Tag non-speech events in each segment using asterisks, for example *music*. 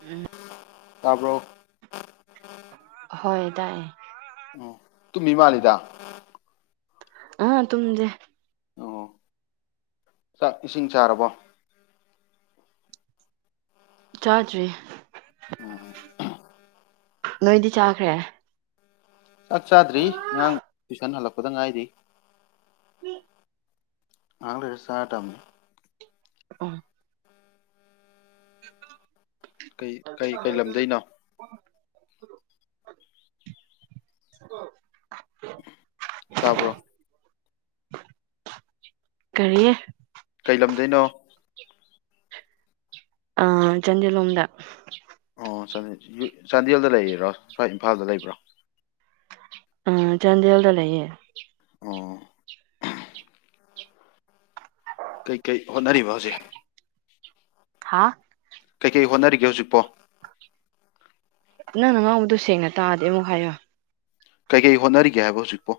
ꯎꯝ ꯇꯕ꯭ꯔꯣ ꯍꯣꯏ ꯇꯥꯏꯌꯦ ꯇꯨꯃꯤ ꯃꯤ ꯃꯥꯂꯤꯗ ꯑꯥ ꯇꯨꯃꯗꯦ ꯑꯣ ꯆꯥꯛ ꯏꯁꯤꯡ ꯆꯥꯔꯕꯣ ꯆꯥꯗꯔꯤ ꯑꯣ ꯅꯣꯏꯗꯤ ꯆꯥꯈ꯭ꯔꯦ ꯆꯥꯛ ꯆꯥꯗ꯭ꯔꯤ ꯑꯉꯥꯡ ꯇꯨꯏꯁꯟ ꯍꯜꯂꯛꯄꯗ ꯉꯥꯏꯔꯤ ꯉꯥꯏꯍꯥꯛ ꯂꯩꯔ ꯆꯥꯔꯗꯝꯅꯤ ꯎꯝ ꯀꯩ ꯀꯩ ꯀꯩ ꯂꯝꯗꯩꯅꯣ *unintelligible* ꯇꯥꯕꯔꯣ ꯀꯔꯤ ꯀꯩ ꯂꯝꯗꯩꯅꯣ ꯑꯥ ꯆꯟꯗꯦꯟ ꯂꯣꯝꯗ ꯑꯣ ꯆꯥꯟꯗꯦꯜ ꯆꯥꯟꯗꯦꯜꯗ ꯂꯩꯌꯤꯔꯣ ꯀꯥꯏ ꯏꯝꯐꯥꯜꯗ ꯂꯩꯕ꯭ꯔꯣ ꯑꯝ ꯆꯥꯟꯗꯦꯂꯗ ꯂꯩꯌꯦ ꯑꯣ ꯀꯩꯀꯩ ꯍꯣꯠꯅꯔꯤꯕ ꯍꯧꯖꯤꯛ ꯍꯥꯥ ꯀꯩꯀꯩ ꯍꯣꯠꯅꯔꯤꯒꯦ ꯍꯧꯖꯤꯛꯄꯣ ꯅꯪꯅ ꯉꯥꯡꯕꯗꯣ ꯁꯦꯡꯅ ꯇꯥꯗꯦ ꯑꯃꯨꯛ ꯍꯥꯏꯌꯣ ꯀꯩ ꯀꯩ ꯍꯣꯠꯅꯔꯤꯒꯦ ꯍꯥꯏꯕ ꯍꯧꯖꯤꯛꯄꯣ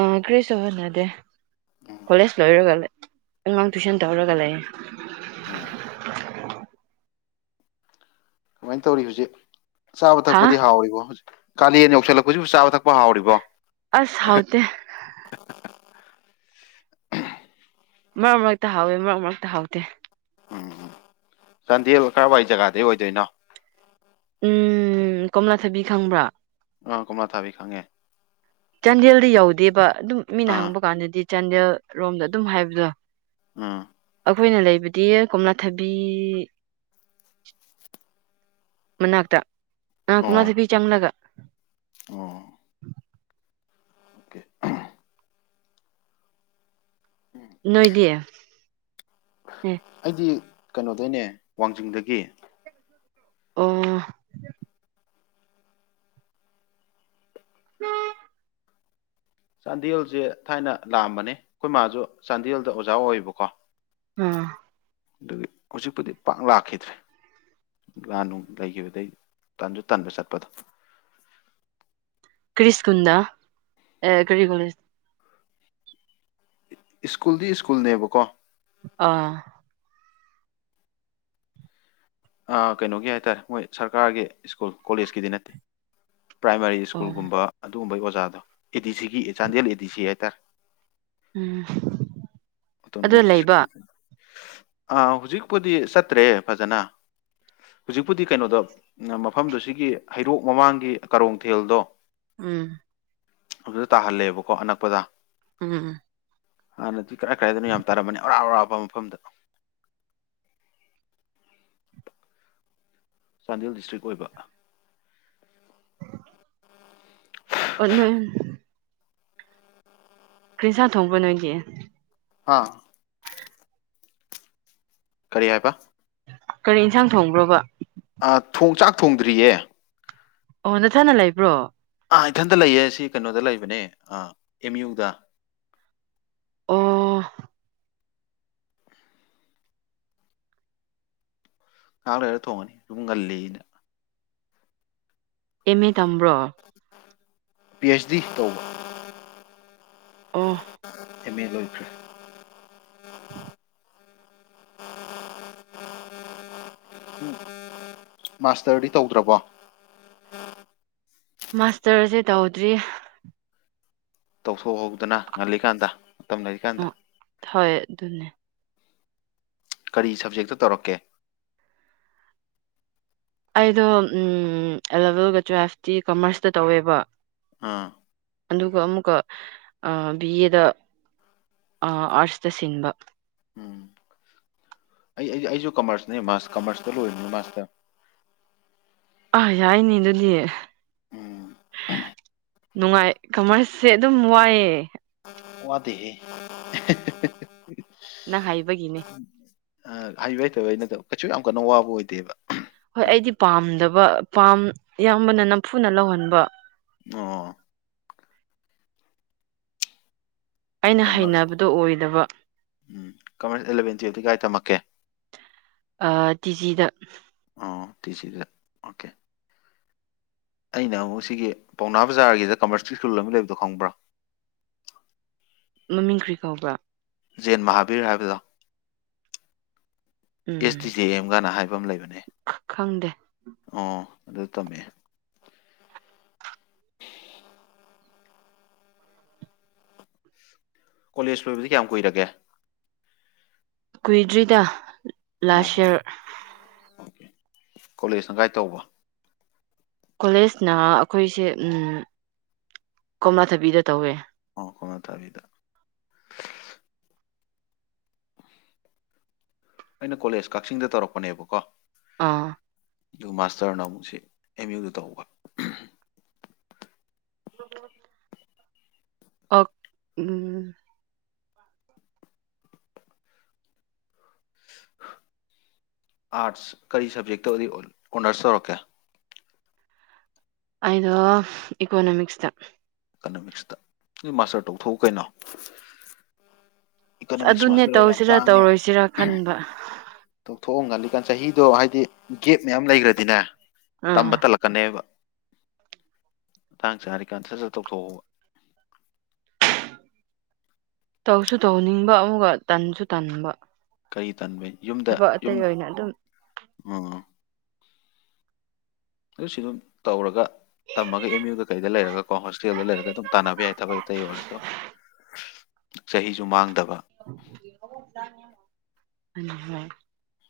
ꯑꯥ ꯀ꯭ꯔꯤꯁꯨ ꯍꯣꯠꯅꯗꯦ ꯀꯣꯂꯦꯖ ꯂꯣꯏꯔꯒ ꯑꯉꯥꯡ ꯇꯨꯏꯁꯟ ꯇꯧꯔꯒ ꯂꯩꯌꯦ *inaudible* ꯀꯃꯥꯏꯅ ꯇꯧꯔꯤ ꯍꯧꯖꯤꯛ ꯆꯥꯕ ꯍꯥ ꯊꯛꯄꯗꯤ ꯍꯥꯎꯔꯤꯕꯣ ꯍꯧꯖꯤꯛ ꯀꯥꯂꯦꯟ ꯌꯧꯁꯜꯂꯛꯄꯁꯤꯁꯨ ꯆꯥꯕ ꯊꯛꯄ ꯍꯥꯎꯔꯤꯕꯣ ꯑꯁ ꯍꯥꯎꯇꯦ ꯃꯔꯛ ꯃꯔꯛꯇ ꯍꯥꯎꯋꯦ ꯃꯔꯛ ꯃꯔꯛꯇ ꯍꯥꯎꯇꯦ ꯎꯝ ꯎꯝ ꯆꯥꯟꯗꯦꯜ ꯀꯔꯋꯥꯏ ꯖꯒꯥꯗꯩ ꯑꯣꯏꯗꯣꯏꯅꯣ ꯎꯝ ꯀꯣꯝꯂꯥꯊꯥꯕꯤ ꯈꯪꯕ꯭ꯔꯥ ꯑꯥ ꯀꯣꯝꯂꯊꯥꯕꯤ ꯈꯪꯉꯦ ꯆꯥꯟꯗꯦꯜꯗꯤ ꯌꯧꯗꯦꯕ ꯑꯗꯨꯝ ꯃꯤꯅ ꯑꯥ ꯍꯪꯕ ꯀꯥꯟꯗꯗꯤ ꯆꯥꯟꯗꯦꯜ ꯔꯣꯝꯗ ꯑꯗꯨꯝ ꯍꯥꯏꯕꯗꯣ ꯎꯝ ꯑꯩꯈꯣꯏꯅ ꯂꯩꯕꯗꯤ ꯀꯣꯝꯂꯥꯊꯥꯕꯤ ꯃꯅꯥꯛꯇ ꯅ ꯑꯣ ꯀꯣꯝꯂꯥꯊꯥꯕꯤ ꯆꯪꯂꯒ ꯑꯣ ꯑꯣꯀꯦ ꯅꯣꯏꯗꯤ ꯑꯦ ꯑꯩꯗꯤ ꯀꯩꯅꯣꯗꯩꯅꯦ ꯋꯥꯡꯖꯤꯡꯗꯒꯤ ꯑꯣ ꯎꯝ ꯆꯥꯟꯗꯦꯜꯁꯦ ꯊꯥꯏꯅ ꯂꯥꯛꯑꯝꯕꯅꯦ ꯑꯩꯈꯣꯏ ꯃꯥꯁꯨ ꯆꯥꯟꯗꯦꯜꯗ ꯑꯣꯖꯥ ꯑꯣꯏꯌꯦꯕꯀꯣ ꯑꯥ ꯑꯗꯨꯒꯤ ꯍꯧꯖꯤꯛꯄꯨꯗꯤ ꯄꯥꯛ ꯂꯥꯛꯈꯤꯗ꯭ꯔꯦ ꯂꯥꯟ ꯅꯨꯡ ꯂꯩꯈꯤꯕꯗꯩ ꯇꯟꯁꯨ ꯇꯟꯕ ꯆꯠꯄꯗꯣ ꯀ꯭ꯔꯤꯁꯀꯨꯟꯅꯦ ꯑꯦ ꯀꯔꯤ ꯀꯣꯂꯦꯁ ꯁ꯭ꯀꯨꯜꯗꯤ ꯁ꯭ꯀꯨꯜꯅꯦꯕꯀꯣ ꯑꯥ ꯀꯩꯅꯣꯒꯤ ꯍꯥꯏꯇꯥꯔꯦ ꯃꯣꯏ ꯁꯔꯀꯥꯔꯒꯤ ꯁ꯭ꯀꯨꯜ ꯀꯣꯂꯦꯁꯇꯤ ꯅꯠꯇꯦ ꯄ꯭ꯔꯥꯏꯃꯥꯔꯤ ꯑꯣ ꯁ꯭ꯀꯨꯜꯒꯨꯝꯕ ꯑꯗꯨꯒꯨꯝꯕꯒꯤ ꯑꯣꯖꯥꯗꯣ ꯑꯦ ꯗꯤ ꯁꯤꯒꯤ ꯆꯥꯟꯗꯦꯜ ꯑꯦ ꯗꯤ ꯁꯤ ꯍꯥꯏꯇꯥꯔꯦ ꯎꯝ ꯑꯗꯨ ꯂꯩꯕ ꯑꯥ ꯍꯧꯖꯤꯛꯄꯨꯗꯤ ꯆꯠꯇ꯭ꯔꯦ ꯐꯖꯅ ꯍꯧꯖꯤꯛꯄꯨꯗꯤ ꯀꯩꯅꯣꯗ ꯃꯐꯝꯗꯨ ꯁꯤꯒꯤ ꯍꯩꯔꯣꯛ ꯃꯃꯥꯡꯒꯤ ꯀꯔꯣꯡꯊꯦꯜꯗꯣ ꯎꯝ ꯑꯗꯨꯗ ꯇꯥꯍꯜꯂꯦꯕꯀꯣ ꯑꯅꯛꯄꯗ ꯎꯝ ꯍꯥꯟꯅꯗꯤ ꯀꯔꯥꯏ ꯀꯔꯥꯏꯗꯅꯣ ꯌꯥꯝ ꯇꯥꯔꯝꯕꯅꯤ ꯑꯔꯥꯞ ꯑꯔꯥꯞ ꯄꯥ ꯃꯐꯝꯗ ꯆꯥꯟꯗꯦꯜ ꯗꯤꯁꯇ꯭ꯔꯤꯛ ꯑꯣꯏꯕ ꯑꯣ ꯀ꯭ꯔꯤꯁꯥꯡ ꯊꯣꯡꯕ ꯅꯣꯏꯒꯤ ꯍꯥ ꯀꯔꯤ ꯍꯥꯏꯄ ꯀꯔꯤ ꯏꯟꯁꯥꯡ ꯊꯣꯡꯕ꯭ꯔꯕꯥ ꯑꯥ ꯊꯣꯡ ꯆꯥꯛ ꯊꯣꯡꯗ꯭ꯔꯤꯌꯦ ꯑꯣ ꯅꯊꯟꯗ ꯂꯩꯕ꯭ꯔꯣ ꯑꯥ ꯏꯊꯟꯇ ꯂꯩꯌꯦ ꯁꯤ ꯀꯩꯅꯣꯗ ꯂꯩꯕꯅꯦ ꯑꯥ ꯑꯦꯝ ꯌꯨꯗ ꯑꯣ ꯉꯍꯥꯛ ꯂꯩꯔ ꯊꯣꯡꯉꯅꯤ ꯁꯨꯝ ꯉꯜꯂꯤꯅ ꯑꯦꯝ ꯎ ꯇꯝꯕ꯭ꯔꯣ ꯄꯤ ꯑꯩꯆꯗꯤ ꯇꯧ ꯑꯣ ꯑꯦꯝ ꯑꯦ ꯂꯣꯏꯈ꯭ꯔꯦ *inaudible* *inaudible* ꯎ ꯃꯥꯁꯇꯔꯗꯤ ꯇꯧꯗ꯭ꯔꯕꯣ ꯃꯥꯁꯇꯔꯁꯦ ꯇꯧꯗ꯭ꯔꯤ ꯇꯧꯊꯣꯛꯍꯧꯗꯅ ꯉꯜꯂꯤꯀꯥꯟꯗ ꯃꯇꯝ ꯂꯩꯔꯤꯀꯥꯟꯗ ꯎꯝ ꯍꯣꯏ ꯑꯗꯨꯅꯦ ꯀꯔꯤ ꯁꯕꯖꯦꯛꯇ ꯇꯧꯔꯛꯀꯦ ꯑꯩꯗꯣ ꯎꯝ ꯑꯦꯂꯚꯦꯜꯒ ꯇꯨꯋꯦꯜꯐꯇꯤ ꯀꯃꯔꯁꯇ ꯇꯧꯋꯦꯕ ꯑꯥ ꯑꯗꯨꯒ ꯑꯃꯨꯛꯀ ꯕꯤ ꯑꯦꯗ ꯑꯥꯔꯠꯁꯇ ꯁꯤꯟꯕ ꯎꯝ ꯑꯩ ꯑꯩꯁꯨ ꯀꯃꯔꯁꯅꯦ ꯃꯥꯁ ꯀꯃꯔꯁꯇ ꯂꯣꯏꯔꯤꯅꯤ ꯃꯥꯁꯇꯔ ꯑꯥ ꯌꯥꯏꯅꯦ ꯑꯗꯨꯗꯤ ꯎꯝ ꯅꯨꯡꯉꯥꯏ ꯀꯃꯔꯁꯦ ꯑꯗꯨꯝ ꯋꯥꯏꯑꯦ ꯋꯥꯗꯦꯍꯦ ꯅꯪ ꯍꯥꯏꯕꯒꯤꯅꯦ ꯑ ꯍꯩꯕ ꯍꯩꯇꯕꯩ ꯅꯠꯇꯕ ꯀꯩꯁꯨ ꯌꯥꯝ ꯀꯟꯅ ꯋꯥꯕ ꯑꯣꯏꯗꯦꯕ ꯍꯣꯏ ꯑꯩꯗꯤ ꯄꯥꯝꯗꯕ ꯄꯥꯝ ꯏꯌꯥꯝꯕꯅ ꯅꯝꯐꯨꯅ ꯂꯧꯍꯟꯕ ꯑꯣ ꯑꯩꯅ ꯀꯃꯔꯁ ꯍꯩꯅꯕꯗꯣ ꯑꯣꯏꯗꯕ ꯎꯝ ꯀꯃꯔꯁ ꯑꯦꯂꯚꯦꯟ ꯇꯨꯋꯦꯜꯐꯇꯤ ꯀꯥꯏ ꯇꯝꯃꯛꯀꯦ ꯑꯥ ꯇꯤꯖꯤꯗ ꯑꯣ ꯇꯤꯖꯤꯗ ꯑꯣꯀꯦ ꯑꯩꯅ ꯑꯃꯨꯛ ꯁꯤꯒꯤ ꯄꯥꯎꯅꯥ ꯕꯖꯥꯔꯒꯤꯗ ꯀꯃꯔꯁ ꯀꯤ ꯁ꯭ꯀꯨꯜ ꯑꯃ ꯂꯩꯕꯗꯣ ꯈꯪꯕ꯭ꯔꯥ *inaudible* ꯃꯃꯤꯡ ꯀ꯭ꯔꯤ ꯀꯧꯕ꯭ꯔꯥ ꯖꯦꯟ ꯃꯍꯥꯕꯤꯔ ꯍꯥꯏꯕꯗꯣ ꯑꯦꯁ ꯇꯤ ꯎꯝ ꯑꯦꯝꯒꯅ ꯍꯥꯏꯕ ꯑꯃ ꯂꯩꯕꯅꯦ ꯈꯪꯗꯦ ꯑꯣ ꯑꯗꯨ ꯇꯝꯃꯑꯦ ꯀꯣꯂꯦꯖ ꯂꯣꯏꯕꯗꯤ ꯀꯌꯥꯝ ꯀꯨꯏꯔꯒꯦ ꯀꯨꯏꯗ꯭ꯔꯤꯗ ꯂꯥꯁ ꯑꯣ ꯏꯌꯥꯔ ꯀꯣꯂꯦꯖꯅ ꯒꯥꯏꯗ ꯇꯧꯕ ꯀꯣꯂꯦꯖꯅ ꯑꯩꯈꯣꯏꯁꯦ ꯎꯝ ꯀꯣꯝꯂꯥꯊꯕꯤꯗ ꯇꯧꯋꯦ ꯀꯣꯝꯂꯥꯊꯕꯤꯗ ꯑꯩꯅ ꯀꯣꯂꯦꯖ ꯀꯛꯆꯤꯡꯗ ꯇꯧꯔꯛꯄꯅꯦꯕꯀꯣ ꯑꯥ ꯑꯗꯨꯒ ꯃꯥꯁꯇꯔꯅ ꯑꯃꯨꯛ ꯁꯤ ꯑꯦꯝ ꯌꯨꯗ ꯇꯧꯕ *unintelligible* ꯑꯣ ꯎꯝ ꯑꯥꯔꯠꯁ ꯀꯔꯤ ꯁꯕꯖꯦꯛꯇ ꯑꯣꯏ ꯑꯣꯅꯔꯁ ꯇꯧꯔꯛꯀꯦ ꯑꯩꯗꯣ ꯏꯀꯣꯅꯣꯃꯤꯛꯁꯇ ꯏꯀꯅꯃꯤꯛꯁꯇ ꯃꯥꯁꯇꯔ ꯇꯧꯊꯣꯛꯎ ꯀꯩꯅꯣ ꯑꯁ ꯏꯀꯣꯅꯣꯃꯤꯛꯁ ꯑꯗꯨꯅꯦ ꯃꯥꯁꯇꯔ ꯌꯥꯝ ꯇꯧꯁꯤꯔꯥ ꯇꯥꯡꯉꯦ ꯇꯧꯔꯣꯏꯁꯤꯔꯥ ꯈꯟꯕ ꯇꯧꯊꯣꯛꯣ ꯉꯜꯂꯤ ꯀꯥꯟ ꯆꯍꯤꯗꯣ ꯍꯥꯏꯗꯤ ꯒꯦꯞ ꯃꯌꯥꯝ ꯂꯩꯈ꯭ꯔꯗꯤꯅꯦ ꯑꯥ ꯇꯝꯕ ꯇꯜꯂꯛꯀꯅꯦꯕ ꯃꯇꯥꯡ ꯆꯥꯔꯤ ꯀꯥꯟ ꯁꯠ ꯁꯠ ꯇꯧꯊꯣꯛꯍꯧꯕ *inaudible* ꯇꯧꯁꯨ ꯇꯧꯅꯤꯡꯕ ꯑꯃꯨꯛꯒ ꯇꯟꯁꯨ ꯇꯟꯕ ꯀꯔꯤ ꯇꯟꯕ ꯌꯨꯝꯗ ꯊꯕꯛ ꯌꯨꯝ ꯑꯇꯩ ꯑꯣꯏꯅ ꯑꯗꯨꯝ ꯎꯝ ꯑꯗꯨ ꯁꯤ ꯑꯗꯨꯝ ꯇꯧꯔꯒ ꯇꯝꯃꯒ ꯑꯦꯝ ꯌꯨꯗ ꯀꯩꯗ ꯂꯩꯔꯒ ꯀꯣ ꯍꯣꯁꯇꯦꯜꯗ ꯂꯩꯔꯒ ꯑꯗꯨꯝ ꯇꯥꯟꯅꯕ ꯌꯥꯏ ꯊꯕꯛ ꯑꯇꯩ ꯑꯣꯏꯔꯁꯨ ꯆꯍꯤꯁꯨ ꯃꯥꯡꯗꯕ *unintelligible*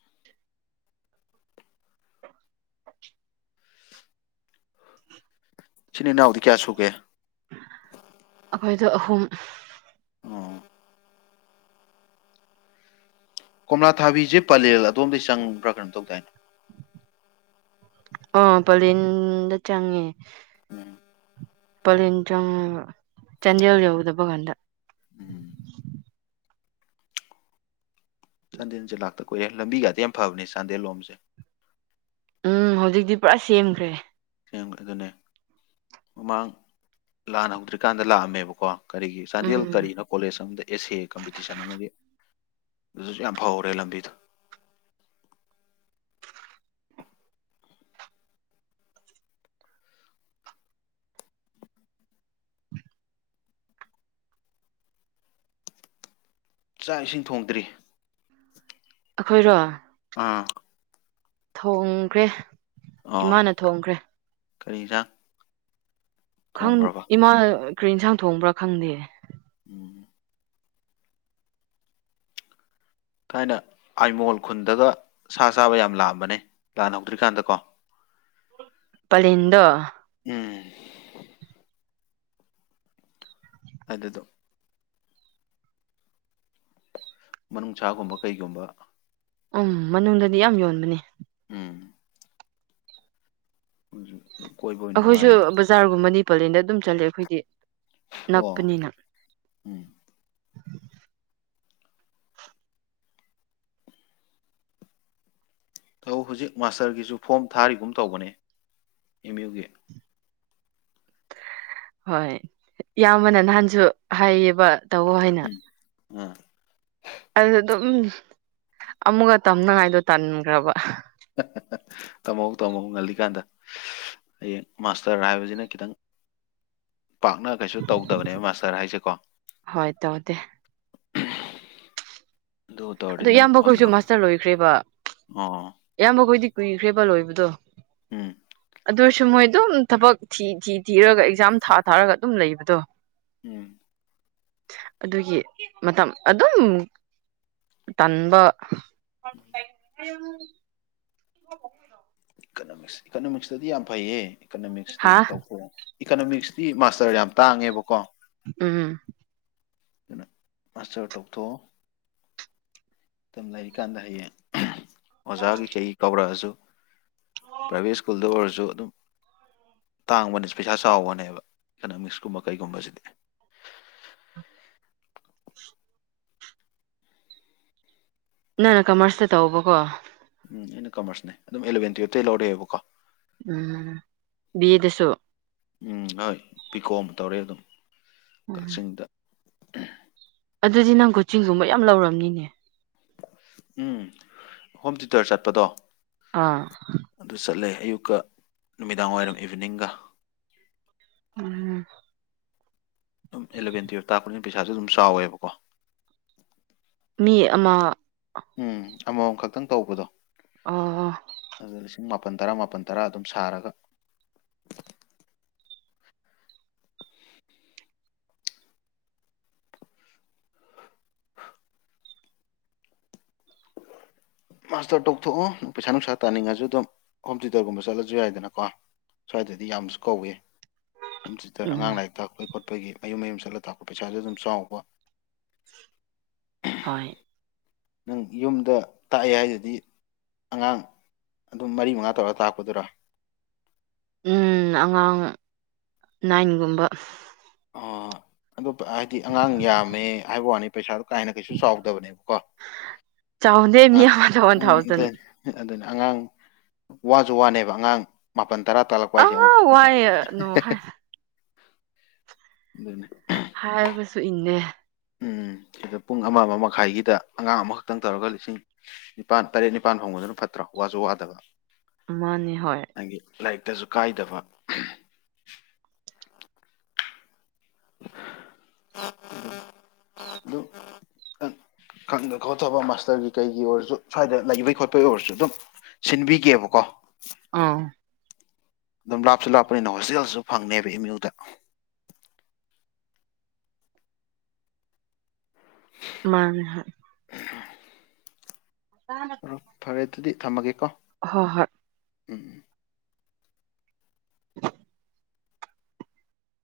*inaudible* ꯏꯆꯤꯟ ꯏꯅꯥꯎꯗꯤ ꯀꯌꯥ ꯁꯨꯒꯦ ꯑꯩꯈꯣꯏꯗꯣ ꯑꯍꯨꯝ ꯎꯝ ꯀꯣꯝꯂꯥ ꯊꯥꯕꯤꯁꯦ ꯄꯂꯦꯜ ꯑꯗꯣꯝꯗꯒꯤ ꯆꯪꯕ꯭ꯔꯥ ꯀꯩꯅꯣꯝ ꯇꯧꯗꯥꯏꯅꯦ ꯑꯥ ꯄꯂꯦꯟꯗ ꯆꯪꯉꯦ ꯎꯝ ꯄꯂꯦꯟ ꯆꯪꯡꯉꯒ ꯆꯥꯟꯗꯦꯜ ꯌꯎꯗꯕꯒꯟꯗ ꯎꯝ ꯆꯥꯟꯗꯦꯜꯁꯦ ꯂꯥꯛꯇ ꯀꯨꯏꯔꯦ ꯂꯝꯕꯤꯒꯗꯤ ꯌꯥꯝ ꯐꯕꯅꯦ ꯆꯥꯟꯗꯦꯜ ꯂꯣꯝꯁꯦ ꯎꯝ ꯍꯧꯖꯤꯛꯇꯤ ꯄꯨꯔꯥ ꯁꯦꯝꯈ꯭ꯔꯦ ꯁꯦꯝ ꯑꯗꯨꯅꯦ ꯃꯃꯥꯡ ꯂꯥꯟ ꯍꯧꯗ꯭ꯔꯤꯀꯥꯟꯗ ꯂꯥꯛꯑꯝꯃꯦꯕꯀꯣ ꯀꯔꯤꯒꯤ ꯆꯥꯟꯗꯦꯜ ꯎꯝ ꯀꯔꯤꯅꯣ ꯀꯣꯂꯦꯖ ꯑꯃꯗ ꯑꯦꯁ ꯑꯦ ꯀꯝꯄꯤꯇꯤꯁꯟ ꯑꯃꯒꯤ ꯑꯗꯨꯁꯨ ꯌꯥꯝ ꯐꯥꯍꯧꯔꯦ ꯂꯝꯕꯤꯗꯣ ꯆꯥꯛ ꯏꯁꯤꯡ ꯊꯣꯡꯗ꯭ꯔꯤ ꯑꯩꯈꯣꯏꯔꯣ ꯑꯥ ꯊꯣꯡꯈ꯭ꯔꯦ ꯑꯣ ꯏꯃꯥꯅ ꯊꯣꯡꯈ꯭ꯔꯦ ꯀꯔꯤ ꯏꯖꯥꯡ ꯈꯪ ꯏꯃꯥꯅ ꯀꯔꯤ ꯏꯟꯁꯥꯡ ꯊꯣꯡꯕ꯭ꯔꯥ ꯈꯪꯗꯦ ꯎꯝ ꯊꯥꯏꯅ ꯑꯥꯏꯃꯣꯜ ꯈꯨꯟꯗꯒ ꯁꯥ ꯆꯥꯕ ꯌꯥꯝ ꯂꯥꯛꯑꯝꯕꯅꯦ ꯂꯥꯟ ꯍꯧꯗ꯭ꯔꯤꯀꯥꯟꯗꯀꯣ *unintelligible* ꯄꯂꯤꯟꯗꯣ ꯎꯝ ꯑꯗꯨꯗꯣ ꯃꯅꯨꯡꯁꯥꯒꯨꯝꯕ ꯀꯩꯒꯨꯝꯕ ꯎꯝ ꯃꯅꯨꯡꯗꯗꯤ ꯌꯥꯝ ꯌꯣꯟꯕꯅꯦ ꯎꯝꯝ ꯑꯩꯈꯣꯏꯁꯨ ꯕꯖꯥꯔꯒꯨꯝꯕꯗꯤ ꯄꯂꯦꯟꯗ ꯑꯗꯨꯝ ꯆꯠꯂꯦ ꯑꯩꯈꯣꯏꯗꯤ ꯑꯣ ꯅꯛꯄꯅꯤꯅ ꯎꯝ ꯊꯧ ꯍꯧꯖꯤꯛ ꯃꯥꯁꯇꯔꯒꯤꯁꯨ ꯐꯣꯝ ꯊꯥꯔꯤꯒꯨꯝ ꯇꯧꯕꯅꯦ ꯑꯦꯝ ꯌꯨꯒꯤ ꯍꯣꯏ ꯏꯌꯥꯝꯕꯅ ꯅꯍꯥꯟꯁꯨ ꯍꯥꯏꯌꯦꯕ ꯇꯧꯋ ꯍꯥꯏꯅ ꯎꯝ ꯑꯥ ꯑꯗꯨ ꯑꯗꯨꯝ ꯑꯃꯨꯛꯒ ꯇꯝꯅꯉꯥꯏꯗꯣ ꯇꯟꯈ꯭ꯔꯕ ꯍꯥ ꯍꯥ ꯇꯝꯃꯍꯧ ꯇꯝꯃꯧ ꯉꯜꯂꯤꯀꯥꯟꯗ ꯍꯌꯦꯡ ꯃꯥꯁꯇꯔ ꯍꯥꯏꯕꯁꯤꯅ ꯈꯤꯇꯪ ꯄꯥꯛꯅ ꯀꯩꯁꯨ ꯇꯧꯗꯕꯅꯦꯕ ꯃꯥꯁꯇꯔ ꯍꯥꯏꯁꯦꯀꯣ ꯍꯣꯏ ꯇꯧꯗꯦ ꯑꯗꯨ ꯇꯧꯔꯗꯤ ꯑꯗꯣ ꯅꯪ ꯑꯣꯖꯥ ꯏꯌꯥꯝꯕꯈꯣꯏꯁꯨ ꯑꯣ ꯃꯥꯁꯇꯔ ꯂꯣꯏꯈ꯭ꯔꯦꯕ ꯏꯌꯥꯝꯕꯈꯣꯏꯗꯤ ꯀꯨꯏꯈ꯭ꯔꯦꯕ ꯂꯣꯏꯕꯗꯣ ꯎꯝ ꯑꯗꯨꯔꯁꯨ ꯃꯣꯏ ꯑꯗꯨꯝ ꯊꯕꯛ ꯊꯤ ꯊꯤ ꯊꯤꯔꯒ ꯑꯦꯛꯖꯥꯝ ꯊꯥ ꯊꯥꯔꯒ ꯑꯗꯨꯝ ꯂꯩꯕꯅꯦ ꯎꯝ ꯑꯗꯨꯒꯤ ꯃꯇꯝ ꯑꯗꯨꯝ ꯇꯟꯕ ꯎꯝ *unintelligible* ꯏꯀꯅꯣꯃꯤꯛꯁ ꯏꯀꯅꯣꯃꯤꯛꯁꯇꯗꯤ ꯌꯥꯝ ꯐꯩꯌꯦ ꯏꯀꯅꯣꯃꯤꯛꯁꯇꯤ ꯍꯥ ꯇꯧꯊꯣ ꯏꯀꯅꯣꯃꯤꯛꯁꯇꯤ ꯃꯥꯁꯇꯔ ꯌꯥꯝ ꯇꯥꯡꯉꯦꯕꯀꯣ ꯎꯝ ꯑꯗꯨꯅ ꯃꯁꯇꯔ ꯇꯣꯛꯊꯣꯛꯑꯣ ꯑꯗꯨꯝ ꯂꯩꯔꯤꯀꯥꯟꯗ ꯍꯌꯦꯡ ꯑꯣꯖꯥ ꯀꯈꯩ ꯀꯧꯔꯛꯑꯁꯨ ꯄ꯭ꯔꯥꯏꯚꯦꯠ ꯁ꯭ꯀꯨꯜꯗ ꯑꯣꯏꯔꯁꯨ ꯑꯗꯨꯝ ꯇꯥꯡꯕꯅꯤꯁꯨ ꯄꯩꯁꯥ ꯆꯥꯎꯕꯅꯦꯕ ꯏꯀꯅꯣꯃꯤꯛꯁꯀꯨꯝꯕ ꯀꯩꯒꯨꯝꯕꯁꯤꯗꯤ *inaudible* *inaudible* ꯅꯪ ꯀꯃꯔꯁꯇ ꯇꯧꯕꯀꯣ ꯎꯝ ꯑꯩꯅ ꯀꯃꯔꯁꯅꯦ ꯑꯗꯨꯝ ꯑꯦꯂꯚꯦꯟ ꯇꯨꯋꯜꯞꯇꯇꯩ ꯂꯧꯔꯛꯑꯦꯕꯀꯣ ꯎꯝ ꯕꯤ ꯌꯦ ꯗꯁꯨ ꯎꯝ ꯍꯣꯏ ꯄꯤꯀꯣ ꯑꯃ ꯇꯧꯔꯦ ꯑꯗꯨꯝ ꯎꯝ ꯀꯛꯆꯤꯡꯗ ꯑꯗꯨꯗꯤ ꯅꯪ ꯀꯣꯆꯤꯡꯒꯨꯝꯕ ꯌꯥꯝ ꯂꯧꯔꯝꯅꯤꯅꯦ ꯎꯝ ꯍꯣꯝ ꯊꯤꯇꯔ ꯆꯠꯄꯗꯣ ꯑꯥ ꯑꯗꯨ ꯆꯠꯂꯦ ꯑꯌꯨꯛꯀ ꯅꯨꯃꯤꯗꯥꯡ ꯋꯥꯏꯔꯝ ꯏꯚꯤꯅꯤꯡꯒ ꯎꯝꯝ ꯑꯗꯨꯝ ꯑꯦꯂꯚꯦꯟ ꯇꯨꯌꯦꯜꯞ ꯇꯥꯛꯄꯅꯤꯅ ꯄꯩꯁꯥꯁꯨ ꯑꯗꯨꯝ ꯆꯥꯎꯋꯦꯕꯀꯣ ꯃꯤ ꯑꯃ ꯎꯝ ꯑꯃꯃꯝ ꯈꯛꯇꯪ ꯇꯧꯕꯗꯣ ꯑꯣ ꯄꯨꯡ ꯃꯥꯄꯜ ꯇꯔꯥ ꯃꯥꯄꯜ ꯇꯔꯥ ꯑꯗꯨꯝ ꯁꯥꯔꯒ *inaudible* ꯍꯨ ꯃꯥꯁꯇꯔ ꯇꯣꯛꯊꯣꯛꯑꯣ ꯄꯩꯁꯥ ꯅꯨꯡꯁꯥ ꯇꯥꯅꯤꯡꯉꯁꯨ ꯑꯗꯨꯝ ꯍꯣꯝ ꯇ꯭ꯌꯨꯇꯔꯒꯨꯝꯕ ꯆꯠꯂꯁꯨ ꯌꯥꯏꯗꯅꯀꯣ ꯁ꯭ꯋꯥꯏꯗꯗꯤ ꯌꯥꯝꯁꯨ ꯀꯧꯏ ꯁ ꯁꯤꯗꯔ ꯑꯉꯥꯡ ꯎꯝ ꯂꯥꯏꯔꯤꯛ ꯇꯥꯛꯄ ꯈꯣꯠꯄ ꯑꯩꯈꯣꯏꯒꯤ ꯃꯌꯨꯝ ꯃꯌꯨꯝ ꯆꯠꯂ ꯇꯥꯛꯄ ꯄꯩꯁꯥꯁꯨ ꯑꯗꯨꯝ ꯆꯥꯎꯕ ꯍꯣꯏ ꯅꯪ ꯌꯨꯝꯗ ꯇꯥꯛꯑꯦ ꯍꯥꯏꯗꯨꯗꯤ ꯑꯉꯥꯡ ꯑꯗꯨꯝ ꯃꯔꯤ ꯃꯉꯥ ꯇꯧꯔꯒ ꯇꯥꯛꯄꯗꯨꯔ ꯎꯝ ꯑꯉꯥꯡ ꯅꯥꯏꯟꯒꯨꯝꯕ ꯑ ꯑꯗꯣ ꯍꯥꯏꯗꯤ ꯑꯉꯥꯡ ꯌꯥꯝꯃꯦ ꯍꯥꯏꯕ ꯋꯥꯅꯤ ꯄꯩꯁꯥꯗꯣ ꯀꯥꯏꯅ ꯀꯩꯁꯨ ꯆꯥꯎꯗꯕꯅꯦꯕꯀꯣ ꯆꯥꯎꯗꯦ ꯑ ꯃꯤ ꯑꯃꯗ ꯋꯥꯟ ꯎꯝ ꯊꯥꯎꯖꯟ ꯑꯗꯨ ꯑꯗꯨꯅꯤ ꯑꯉꯥꯡ ꯋꯥꯁꯨ ꯋꯥꯅꯦꯕ ꯑꯉꯥꯡ ꯃꯥꯄꯜ ꯇꯔꯥ ꯇꯥꯜꯂꯛꯄ ꯍꯥꯏꯁꯦ ꯑꯃꯨꯛ ꯑꯥ ꯋꯥꯏ ꯅꯣ ꯍꯥꯏ ꯑꯗꯨꯅꯤ ꯍꯥꯏꯕꯁꯨ ꯏꯟꯅꯦ ꯎꯝ ꯁꯤꯗ ꯄꯨꯡ ꯑꯃ ꯑꯃ ꯃꯈꯥꯏꯒꯤꯗ ꯑꯉꯥꯡ ꯑꯃꯈꯛꯇꯪ ꯇꯧꯔꯒ ꯂꯤꯁꯤꯡ ꯅꯤꯄꯥꯥꯟ ꯇꯔꯦꯠ ꯅꯤꯄꯥꯜ ꯐꯣꯡꯕꯗꯨꯅ ꯐꯠꯇ꯭ꯔꯣ ꯋꯥꯁꯨ ꯋꯥꯗꯕ ꯃꯥꯅꯦ ꯍꯣꯏ ꯅꯪꯒꯤ ꯂꯥꯏꯔꯤꯛꯇꯁꯨ ꯀꯥꯏꯗꯕ *inaudible* ꯈꯪꯗ ꯈꯣꯠꯇꯕ ꯃꯥꯁꯇꯔꯒꯤ ꯀꯩꯒꯤ ꯑꯣꯏꯔꯁꯨ ꯁ꯭ꯋꯥꯏꯗ ꯂꯩꯕꯩ ꯈꯣꯠꯄꯩ ꯑꯣꯏꯔꯁꯨ ꯑꯗꯨꯝ ꯁꯤꯟꯕꯤꯒꯦꯕꯀꯣ ꯑꯥ ꯑꯗꯨꯝ ꯂꯥꯞꯁꯨ ꯂꯥꯞꯄꯅꯤꯅ ꯍꯣꯁꯇꯦꯜꯁꯨ ꯐꯪꯅꯦꯕ ꯑꯝ ꯎ ꯗ ꯃꯥꯅꯦ ꯍ ꯑꯣ ꯐꯔꯦ ꯑꯗꯨꯗꯤ ꯊꯝꯃꯒꯦꯀꯣ ꯍꯣꯏ ꯍꯣꯏ ꯎꯝ